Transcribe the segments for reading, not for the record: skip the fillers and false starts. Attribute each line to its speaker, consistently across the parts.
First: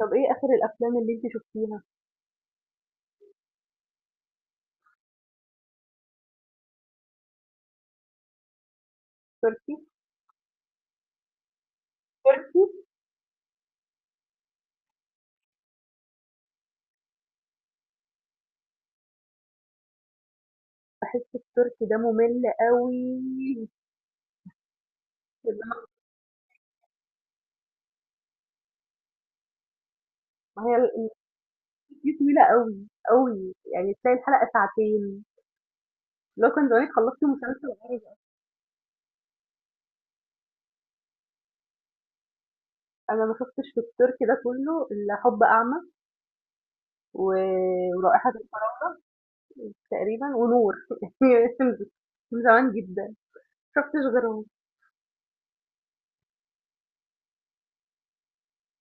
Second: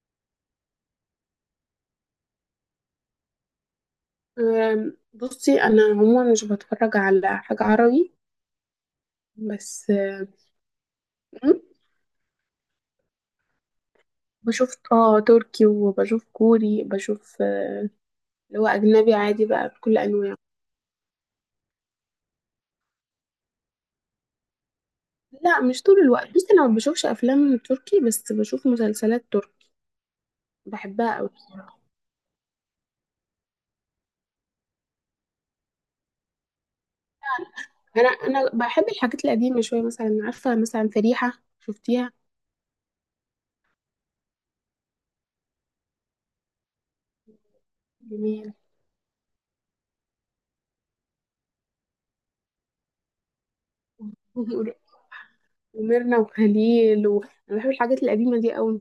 Speaker 1: طب إيه آخر الأفلام اللي أنتِ شُفتيها؟
Speaker 2: بصي، انا عموما مش بتفرج على حاجة عربي.
Speaker 1: تركي؟
Speaker 2: بس أم،
Speaker 1: تركي؟
Speaker 2: بشوف تركي وبشوف كوري، بشوف اللي هو اجنبي عادي بقى بكل انواعه.
Speaker 1: باحس التركي ده مُمِل أوي.
Speaker 2: لا، مش طول الوقت. بصي، انا ما بشوفش افلام تركي بس بشوف مسلسلات تركي،
Speaker 1: ما هي ال
Speaker 2: بحبها قوي.
Speaker 1: دي طويلة أوي، أوي، يعني تلاقي الحلقة ساعتين، اللي هو كان زمانِك خلّصتِ مسلسل عربي
Speaker 2: انا
Speaker 1: أصلًا،
Speaker 2: انا بحب الحاجات القديمة شوية، مثلا عارفة، مثلا فريحة، شفتيها؟
Speaker 1: أنا ما شُفتش في التركي ده كُلّه إلا حُب أعمى و ورائحة
Speaker 2: جميل.
Speaker 1: الفراولة تقريبًا ونور هي خلصت من زمان جدًا، ما شُفتش غيرهم،
Speaker 2: وميرنا وخليل و... انا بحب الحاجات القديمة دي قوي.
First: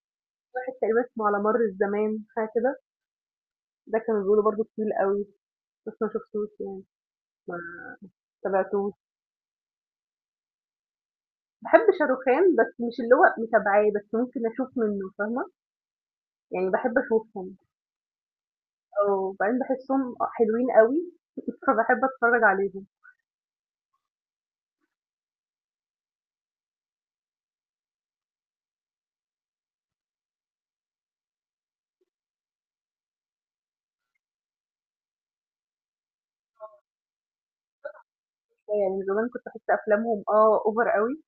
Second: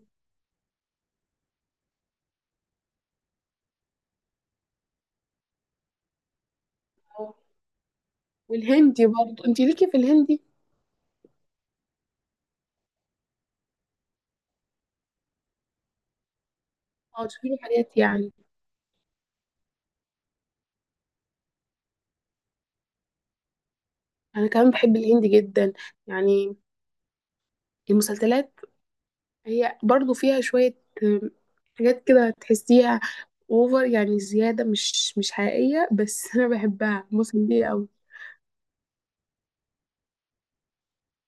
Speaker 1: واحد تقريبًا اسمه على مَر الزمان حاجة كده، ده كانوا بيقولوا برضه طويل أوي، بس ما شُفتوش يعني، ما تابعتوش.
Speaker 2: والهندي برضه، انت ليكي في الهندي؟
Speaker 1: باحب شاروخان، بس مش اللي هو متابعاه، بس ممكن أشوف منّه فاهمة، يعني باحب
Speaker 2: اه، تشوفي
Speaker 1: أشوفهم،
Speaker 2: حاجات يعني.
Speaker 1: آه، وبعدين باحسّهم حلوين أوي، فباحب أتفرّج عليهم
Speaker 2: انا كمان بحب الهندي جدا، يعني المسلسلات. هي برضو فيها شوية آم، حاجات كده تحسيها اوفر، يعني زيادة، مش حقيقية، بس انا بحبها، مسلية قوي.
Speaker 1: شوية، يعني زمان كنت باحس أفلامهم آه over أوي،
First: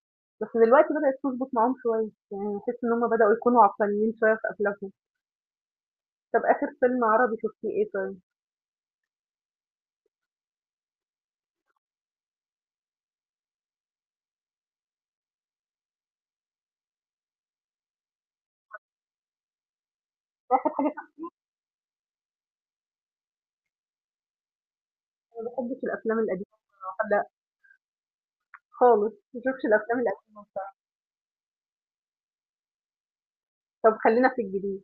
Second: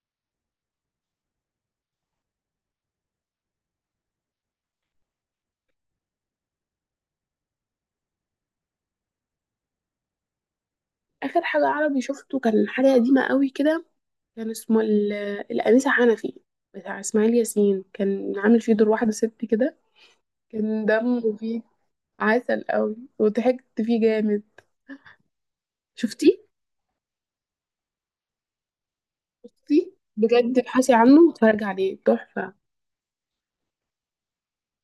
Speaker 1: بس دلوقتي بدأت تضبط معاهم شوية، يعني باحس إن هم بدأوا يكونوا عقلانيين شوية في أفلامهم. طَب آخر فيلم عربي شُفتيه إيه طيب؟
Speaker 2: اخر حاجة عربي شفته كان حاجة قديمة قوي كده. كان اسمه الأنسة حنفي بتاع اسماعيل ياسين. كان عامل فيه دور واحدة ست كده، كان دمه فيه عسل قوي، وضحكت فيه جامد.
Speaker 1: أنا ما باحبش الأفلام
Speaker 2: شفتيه؟
Speaker 1: القديمة، لأ خالص، ما باشوفش
Speaker 2: شفتيه
Speaker 1: الأفلام القديمة
Speaker 2: بجد،
Speaker 1: بصراحة،
Speaker 2: ابحثي عنه واتفرجي عليه، تحفة.
Speaker 1: طَب خلّينا في الجديد،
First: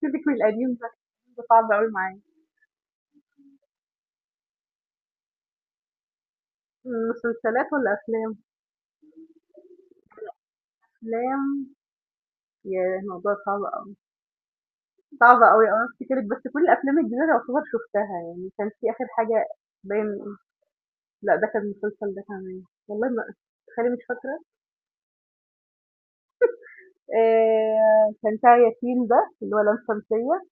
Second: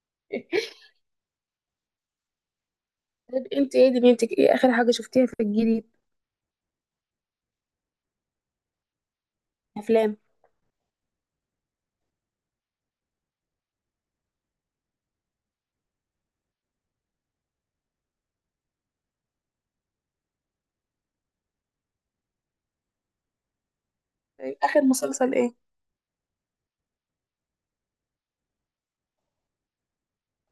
Speaker 1: سيبِك من القديم ده، القديم ده صعب أوي معايا.
Speaker 2: طيب، انت ايه دنيتك، ايه اخر حاجه شفتيها في الجديد؟
Speaker 1: مسلسلات والّا أفلام؟
Speaker 2: افلام.
Speaker 1: أفلام. ياه! الموضوع صعب أوي، صعب أوي آه، أفتكرِك بس كل الأفلام الجديدة يعتبر شُفتها يعني، كان في آخر حاجة باين، لأ ده كان مسلسل ده كمان، والله ما تخيّلي مش فاكرة،
Speaker 2: اخر مسلسل ايه؟
Speaker 1: كان بتاع يتيم ده اللي هو لام شمسية،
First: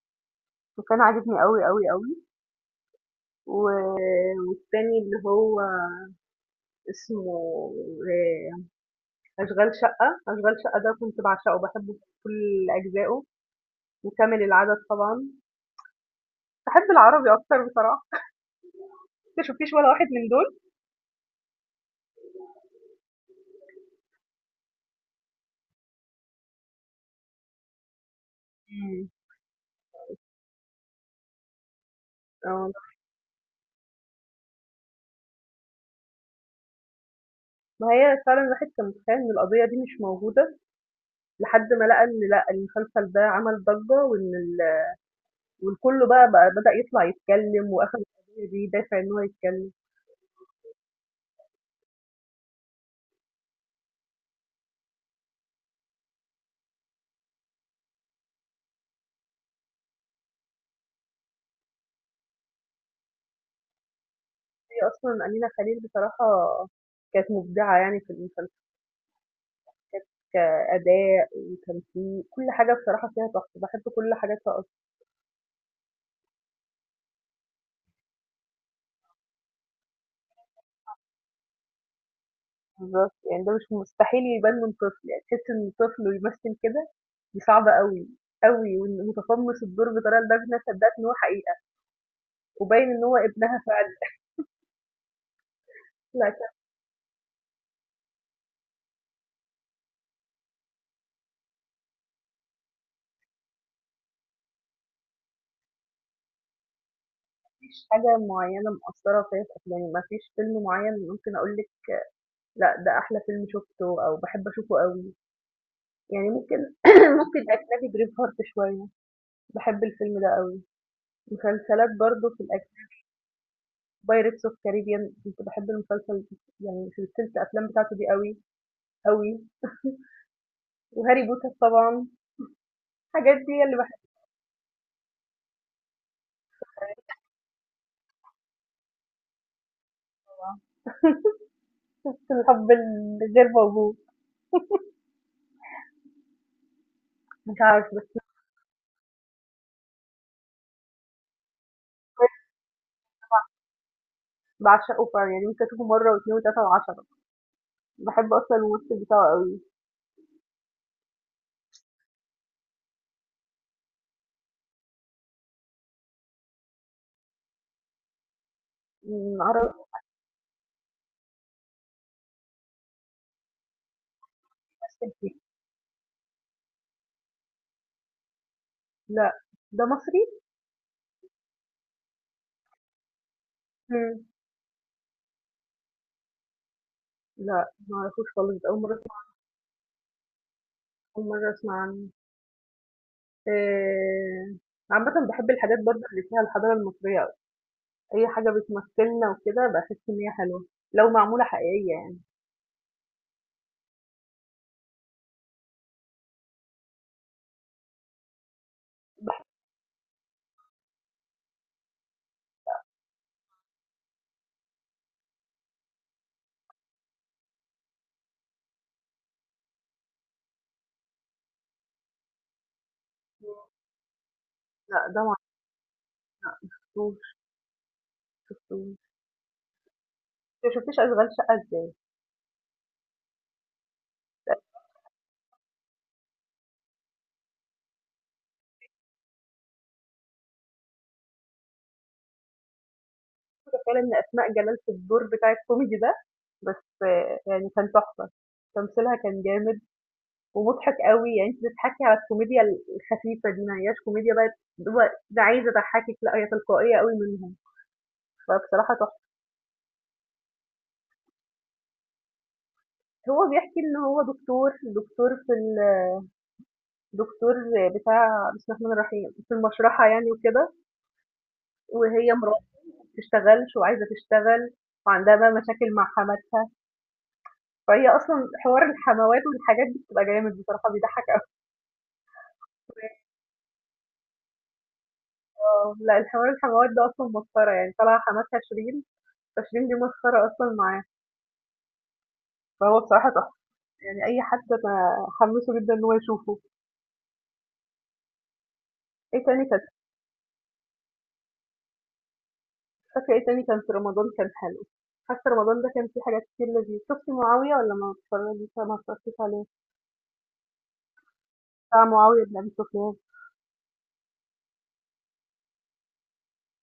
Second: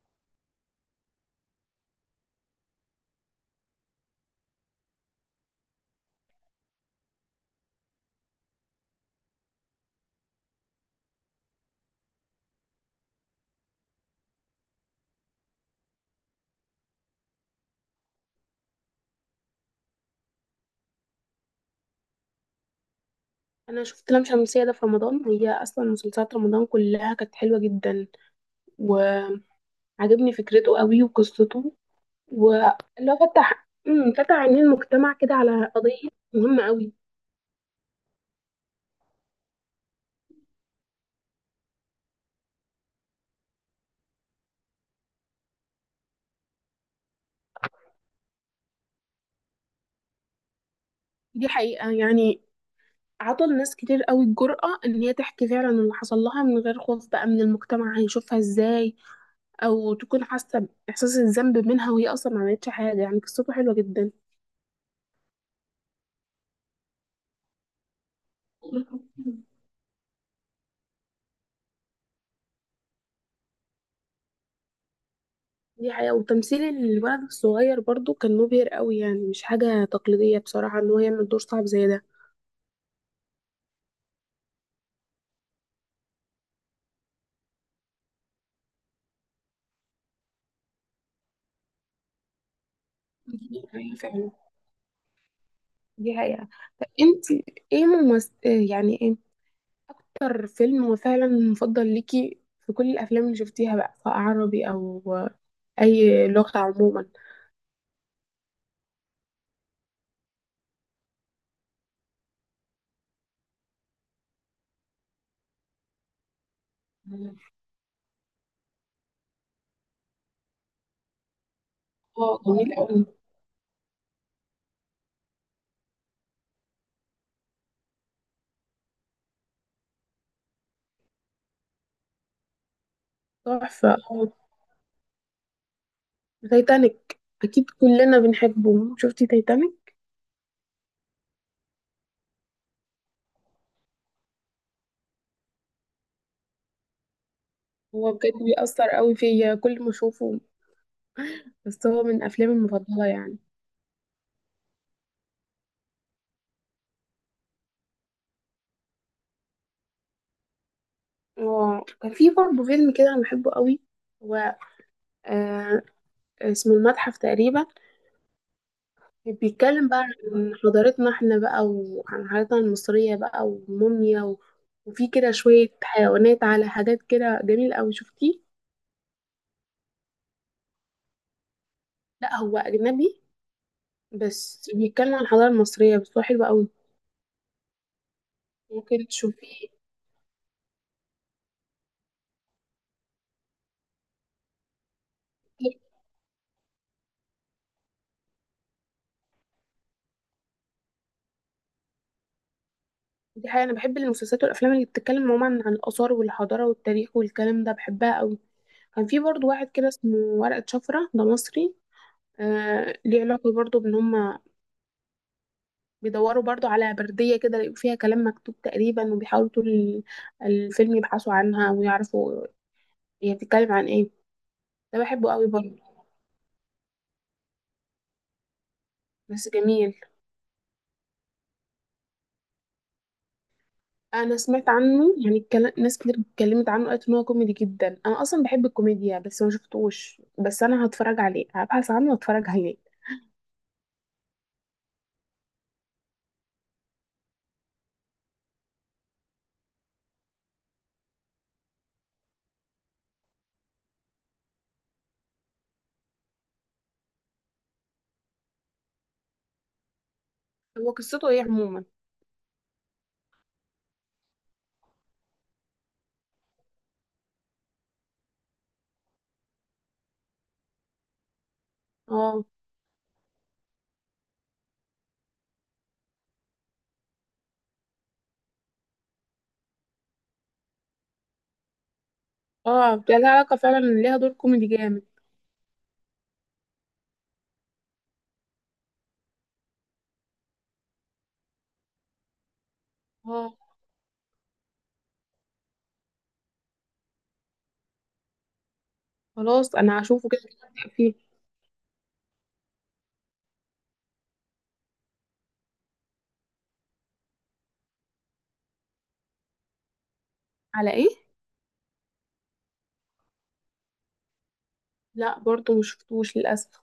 Speaker 1: وكان عاجبني أوي، أوي، أوي، و والتاني اللي هو اسمه آآ أشغال شقة، أشغال شقة ده كنت باعشقه، باحبه بكل أجزائه، وكامل العدد طبعًا، باحب العربي أكتر بصراحة، أنتِ ما شُفتيش ولا واحد من دول؟
Speaker 2: انا شفت لام شمسية ده في رمضان، هي اصلا مسلسلات رمضان كلها كانت حلوه جدا.
Speaker 1: إمم.
Speaker 2: وعجبني فكرته قوي وقصته،
Speaker 1: آه.
Speaker 2: واللي هو فتح فتح عينين المجتمع كده على قضيه مهمه قوي.
Speaker 1: ما هي فعلًا الواحد كان متخيّل إن القضية دي مش موجودة، لحد ما لقى إن لأ، المسلسل ده عمل ضجّة وإن ال والكل بقى بدأ يطلع يتكلّم وأخد القضية دي دافع إن هو يتكلّم.
Speaker 2: دي حقيقه يعني، عطى لناس كتير قوي الجرأة ان هي تحكي فعلا اللي حصل لها من غير خوف بقى من المجتمع هيشوفها ازاي، او تكون حاسة باحساس الذنب منها وهي اصلا ما عملتش حاجة. يعني قصته حلوة جدا.
Speaker 1: هي أصلًا أمينة خليل بصراحة كانت مبدعة يعني في المسلسل، كأداء وتمثيل، كل حاجة بصراحة فيها تحفة، باحب كل حاجاتها أصلًا.
Speaker 2: دي حقيقة. وتمثيل الولد الصغير برضو كان مبهر قوي، يعني مش حاجة تقليدية بصراحة ان هو يعمل دور صعب زي ده.
Speaker 1: بالضبط، يعني ده مش مستحيل يبان من طفل، يعني تحس إن طفل ويمثّل كده دي صعبة أوي، أوي وإنه متقمّص الدور بطريقة لدرجة إن أنا صدّقت إن هو حقيقة وباين إن هو
Speaker 2: دي
Speaker 1: ابنها فعلًا.
Speaker 2: حقيقة فعلا، دي
Speaker 1: لا،
Speaker 2: حقيقة. طب انت ايه ممثل، يعني ايه اكتر فيلم هو فعلا مفضل ليكي في كل الافلام اللي شفتيها بقى، سواء عربي او اي لغة عموما؟
Speaker 1: مفيش حاجة معيّنة مأثّرة فيّا في أفلامي، مفيش فيلم معيّن ممكن أقول لِك لأ ده أحلى فيلم شُفته أو باحب أشوفه أوي، يعني ممكن ممكن أجنبي braveheart شوية، باحب الفيلم ده أوي، مسلسلات برضه
Speaker 2: اه
Speaker 1: في
Speaker 2: جميل قوي.
Speaker 1: pirates of caribbean كنت باحب المسلسل يعني سلسلة الأفلام بتاعته دي أوي، أوي وهاري بوتر طبعًا، الحاجات دي هي اللي
Speaker 2: تحفة. اه تايتانيك اكيد كلنا بنحبه، شفتي تايتانيك؟
Speaker 1: باحبها، الحب الغير موجود، مش عارفة
Speaker 2: هو
Speaker 1: بس
Speaker 2: بجد بيأثر قوي فيا كل ما اشوفه، بس هو من أفلامي المفضلة يعني.
Speaker 1: باعشقه فعلًا يعني ممكن أشوفه مرّة و2 و3 و10، باحب أصلًا الممثل بتاعه أوي،
Speaker 2: اه كان في برضه فيلم كده أنا بحبه قوي. هو آه اسمه المتحف تقريبا،
Speaker 1: إمم، عربي
Speaker 2: بيتكلم بقى عن حضارتنا احنا بقى، وعن حضارتنا المصرية بقى، والموميا و... وفي
Speaker 1: بيمثّل
Speaker 2: كده
Speaker 1: فيه.
Speaker 2: شوية حيوانات على حاجات كده، جميلة أوي. شفتيه؟
Speaker 1: لأ، ده مصري؟
Speaker 2: لا هو أجنبي،
Speaker 1: إمم.
Speaker 2: بس بيتكلم عن الحضارة المصرية، بس هو حلو أوي.
Speaker 1: لأ، ما أعرفوش خالص، ده أول مرّة
Speaker 2: ممكن
Speaker 1: أسمع،
Speaker 2: تشوفيه.
Speaker 1: أول مرّة أسمع عنه. آآ، عامةً باحب الحاجات برضه اللي فيها الحضارة المصرية أوي، أي حاجة بتمثّلنا وكده باحس إن هي حلوة، لو معمولة حقيقية يعني.
Speaker 2: دي حقيقة. أنا بحب المسلسلات والأفلام اللي بتتكلم عموما عن الآثار والحضارة والتاريخ والكلام ده، بحبها أوي. كان في برضو واحد كده اسمه ورقة شفرة، ده مصري. آه ليه علاقة برضو بإن هما بيدوروا برضو على بردية كده، يلاقوا فيها كلام مكتوب تقريبا، وبيحاولوا طول الفيلم يبحثوا عنها ويعرفوا هي بتتكلم عن ايه. ده
Speaker 1: لأ، ده
Speaker 2: بحبه
Speaker 1: ما
Speaker 2: قوي برضو،
Speaker 1: لأ، ما شفتوش ما شفتوش. أنتِ
Speaker 2: بس جميل.
Speaker 1: ما شفتيش أشغال شقة إزاي؟
Speaker 2: أنا
Speaker 1: متأكدة
Speaker 2: سمعت عنه يعني، ناس كتير اتكلمت عنه، قالت إن هو كوميدي جدا. أنا أصلا بحب الكوميديا بس ما شفتوش، بس أنا هتفرج عليه، هبحث عنه واتفرج عليه.
Speaker 1: فعلًا إن أسماء جلال في الدور بتاع الكوميدي ده، بس يعني كان تحفة، تمثيلها كان جامد ومضحك أوي، يعني أنتِ بتضحكي على الكوميديا الخفيفة دي، ما هياش كوميديا بقى اللي هو ده عايز أضحّكِك، لأ هي تلقائية أوي منهم، فبصراحة تحفة.
Speaker 2: هو قصته ايه عموما؟
Speaker 1: هو بيحكي إن هو دكتور، دكتور في ال دكتور بتاع بسم الله الرحمن الرحيم، في المشرحة يعني وكده، وهي
Speaker 2: اه.
Speaker 1: مراته ما بتشتغلش وعايزة تشتغل وعندها بقى مشاكل مع حماتها، فهي أصلًا حوار الحموات والحاجات دي بتبقى جامد بصراحة بيضحّك أوي.
Speaker 2: اه ده لها علاقة فعلا، ليها دور كوميدي جامد.
Speaker 1: آه، لأ الحوار الحموات ده أصلًا مسخرة يعني، طالعة حماتها شيرين، فشيرين دي مسخرة أصلًا معاه، فهو بصراحة تحفة.
Speaker 2: اه.
Speaker 1: يعني أي حد أنا حمّاسه جدًا إن هو يشوفه. إيه تاني
Speaker 2: خلاص
Speaker 1: كان،
Speaker 2: انا هشوفه، كده كده هبدأ فيه.
Speaker 1: فاكرة إيه تاني كان في رمضان كان حلو؟ حاسة رمضان ده كان فيه حاجات كتير لذيذة. شُفتِ معاوية والّا ما اتفرّجتيش عليه؟
Speaker 2: على ايه؟
Speaker 1: بتاع معاوية بن أبي سفيان.
Speaker 2: لا برضو مشفتوش للاسف.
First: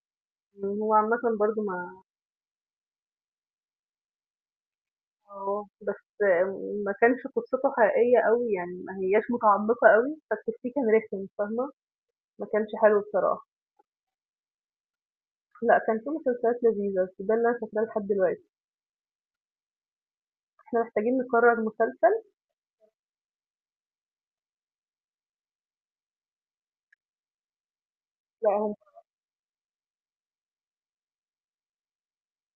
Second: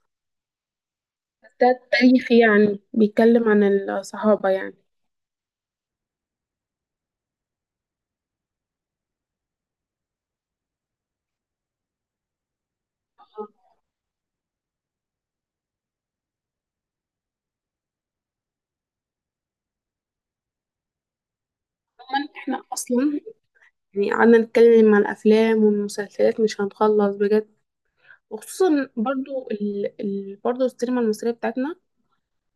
Speaker 1: إمم، هو عامةً برضه
Speaker 2: ده
Speaker 1: ما
Speaker 2: تاريخي يعني، بيتكلم عن الصحابه يعني.
Speaker 1: آه، بس ما كانش قصّته حقيقية أوي، يعني ما هياش متعمّقة أوي، فالتفسير كان رخم فاهمة؟ ما كانش حلو بصراحة. لأ، كان في مسلسلات لذيذة، بس ده اللي أنا فاكراه لحد دلوقتي. إحنا محتاجين نقرّر مسلسل،
Speaker 2: طبعا احنا اصلا يعني قعدنا نتكلم عن الافلام والمسلسلات، مش هنخلص بجد.
Speaker 1: لأ هو
Speaker 2: وخصوصا برضو برضو السينما المصريه بتاعتنا،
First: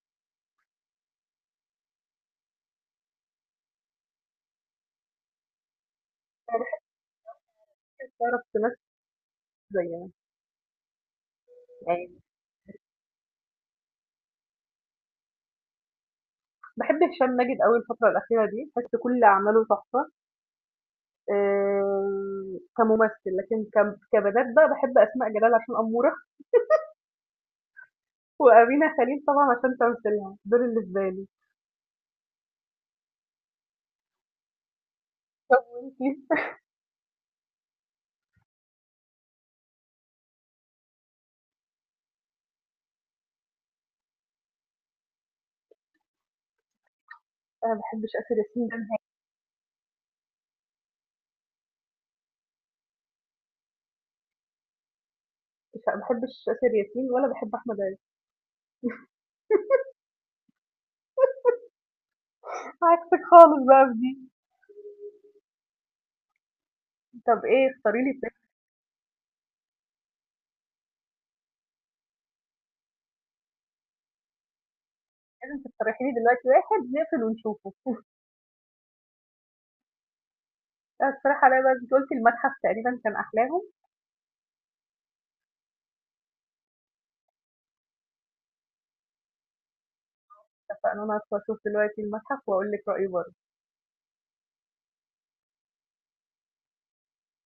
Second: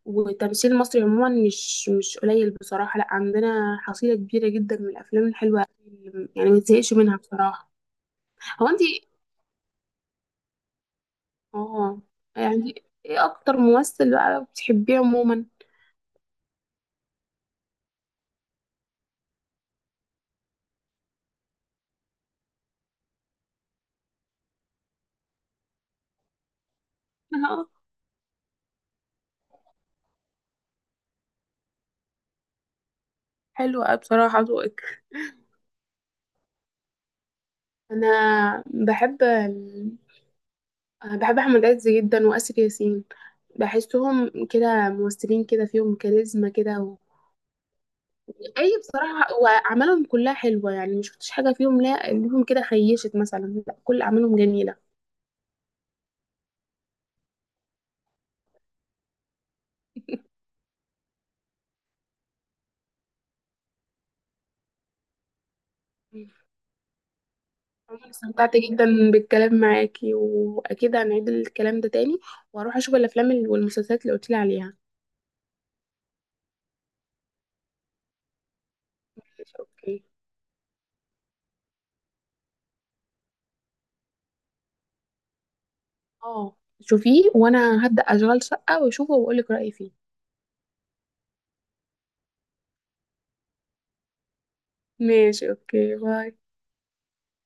Speaker 2: والتمثيل المصري عموما، مش قليل بصراحه، لا عندنا حصيله كبيره جدا من الافلام الحلوه، يعني ما
Speaker 1: مقترح
Speaker 2: تزهقش منها بصراحه.
Speaker 1: تعرف
Speaker 2: هو
Speaker 1: تمثّل
Speaker 2: انت؟
Speaker 1: زينا.
Speaker 2: اه،
Speaker 1: يعني
Speaker 2: يعني ايه اكتر ممثل بقى بتحبيه عموما؟
Speaker 1: باحب هشام ماجد أوي الفترة الأخيرة دي، باحس كل أعماله تحفة آآ كممثل، لكن كبنات بقى باحب أسماء جلال عشان أمورة،
Speaker 2: اه
Speaker 1: وأمينة خليل طبعًا عشان تمثيلها، دول بالنسبة لي.
Speaker 2: حلو قوي بصراحة ذوقك.
Speaker 1: طب وأنتِ؟
Speaker 2: انا بحب ال... أنا بحب احمد عز جدا واسر ياسين، بحسهم كده ممثلين كده فيهم كاريزما كده و...
Speaker 1: أنا ما باحبش آسر ياسين ده
Speaker 2: اي
Speaker 1: نهائي،
Speaker 2: بصراحة، واعمالهم كلها حلوة يعني، مش شفتش حاجة فيهم لا ليهم كده خيشت مثلا، لا كل اعمالهم جميلة.
Speaker 1: مش ما باحبش آسر ياسين ولا باحب أحمد عز. عكسِك خالص بقى في دي. طب إيه اختاري
Speaker 2: عموماً
Speaker 1: لي فيلم،
Speaker 2: استمتعت جدا بالكلام معاكي، واكيد هنعيد الكلام ده تاني، واروح اشوف الافلام والمسلسلات اللي قلتلي عليها.
Speaker 1: لازم تقترحي لي دلوقتي واحد نقفل ونشوفه.
Speaker 2: اوكي.
Speaker 1: أنا اقترحي عليَّ بقى أنتِ قُلتِ المتحف تقريبًا كان أحلاهم،
Speaker 2: اه شوفيه، وانا هبدأ اشغال شقة واشوفه واقولك رأيي فيه.
Speaker 1: اتفقنا أنا هادخل أشوف دلوقتي المتحف وأقول لِك رأيي برضه.
Speaker 2: ماشي، اوكي، باي.